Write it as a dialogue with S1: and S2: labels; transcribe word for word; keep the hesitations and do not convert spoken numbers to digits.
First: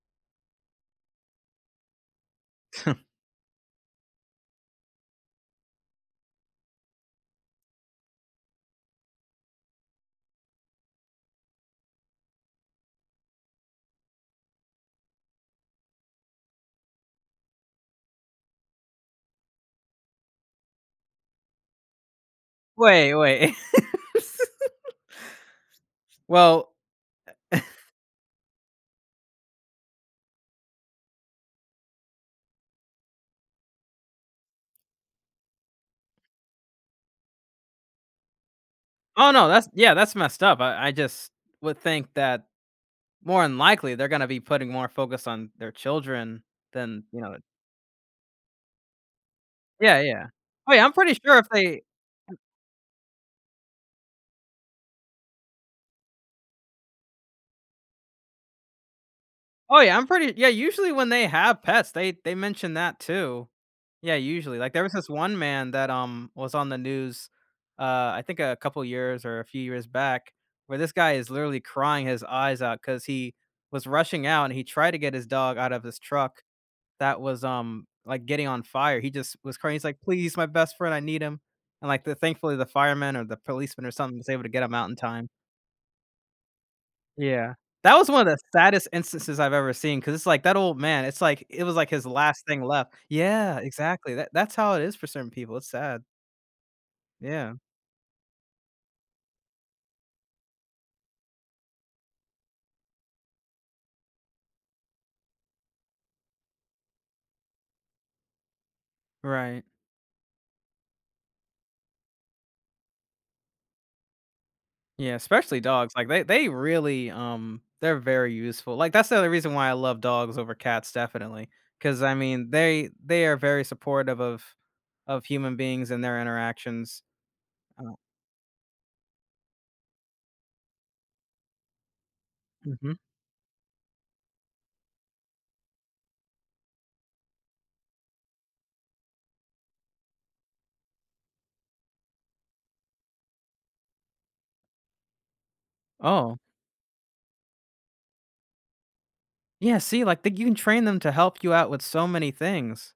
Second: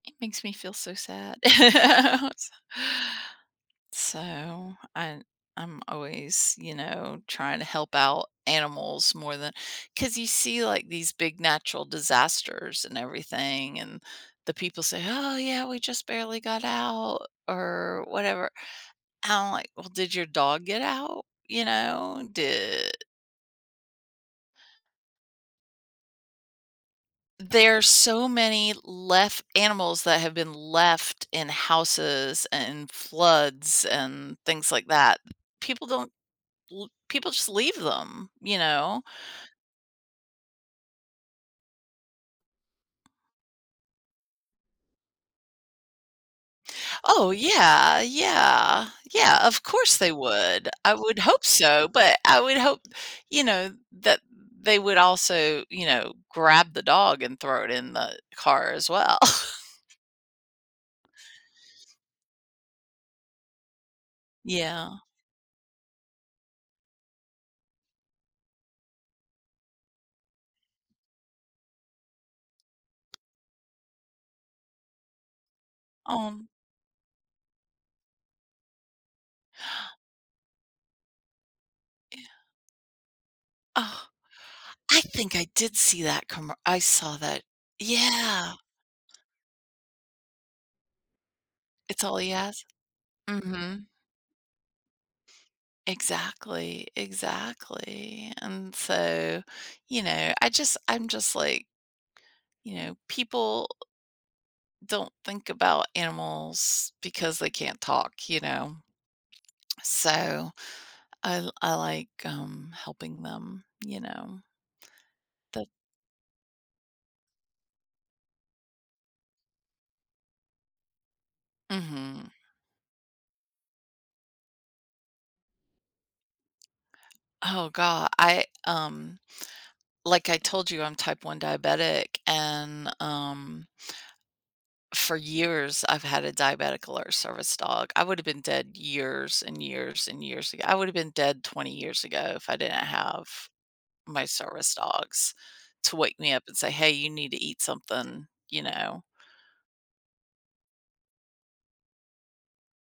S1: Makes me feel so sad. S So, I I'm always, you know, trying to help out animals more than 'cause you see, like these big natural disasters and everything and the people say, "Oh, yeah, we just barely got out," or whatever. I'm, like, "Well, did your dog get out? You know, did
S2: Wait, wait. Well eh
S1: There's so many left animals that have been left in houses and floods and things, like, that. People don't l people just leave them, you know?
S2: Oh, no, that's, yeah, that's messed up. I I just would think that more than likely they're gonna be putting more focus on their children than, you
S1: Oh,
S2: know I
S1: yeah, yeah, yeah, of course,
S2: Yeah,
S1: they
S2: yeah,
S1: would.
S2: oh, yeah,
S1: I
S2: I'm pretty
S1: would
S2: sure
S1: hope
S2: if they
S1: so, but,
S2: [unintelligible]
S1: I would hope, you know, that they would also, you know, grab the dog and throw it in the car as well.
S2: Oh, yeah, I'm pretty yeah, usually when they have pets, they they mentioned that too. Yeah, usually, like, there
S1: Yeah.
S2: was this one man that, um, was on the news, uh, I think a couple years or a few years back, where this guy is literally crying his eyes out 'cause he was rushing out and he tried to get his dog out of his truck
S1: Um.
S2: that was, um, like, getting on fire. He just was crying, he's, like, "Please my best friend, I need him," and, like, the
S1: Yeah.
S2: thankfully the fireman or the policeman or something was able to get him out in
S1: I
S2: time.
S1: think I did see that commer I saw that,
S2: Yeah, that was one of the
S1: yeah.
S2: saddest instances I've ever seen, 'cause it's, like, that old man, it's, like, it was, like,
S1: It's
S2: his
S1: all he
S2: last thing
S1: has.
S2: left. Yeah,
S1: Mhm.
S2: exactly, tha that's how it is for certain people, it's sad.
S1: Exactly,
S2: Yeah.
S1: exactly. And so, you know, I just, I'm just, like You know, people don't think about animals because they can't talk, you know.
S2: Right.
S1: So, I l I, like, um, helping them, you know.
S2: Yeah, especially
S1: The
S2: dogs, like, they they really, um, they're very useful. Like, that's the only reason why I love dogs over cats definitely, 'cause I
S1: Mhm.
S2: mean, they, they are very supportive of of human beings and their interactions.
S1: Oh,
S2: Uh
S1: go I, um like I told you, I'm type one diabetic, and
S2: Mhm.
S1: um for years, I've had a diabetic alert service dog. I would've been dead years and years and years ago. I would've been dead twenty years ago if I didn't have my service dogs to wake me
S2: Oh.
S1: up and say, "Hey, you need to eat something," you know.
S2: Yeah, see, like, you can train them to help you out with so many things.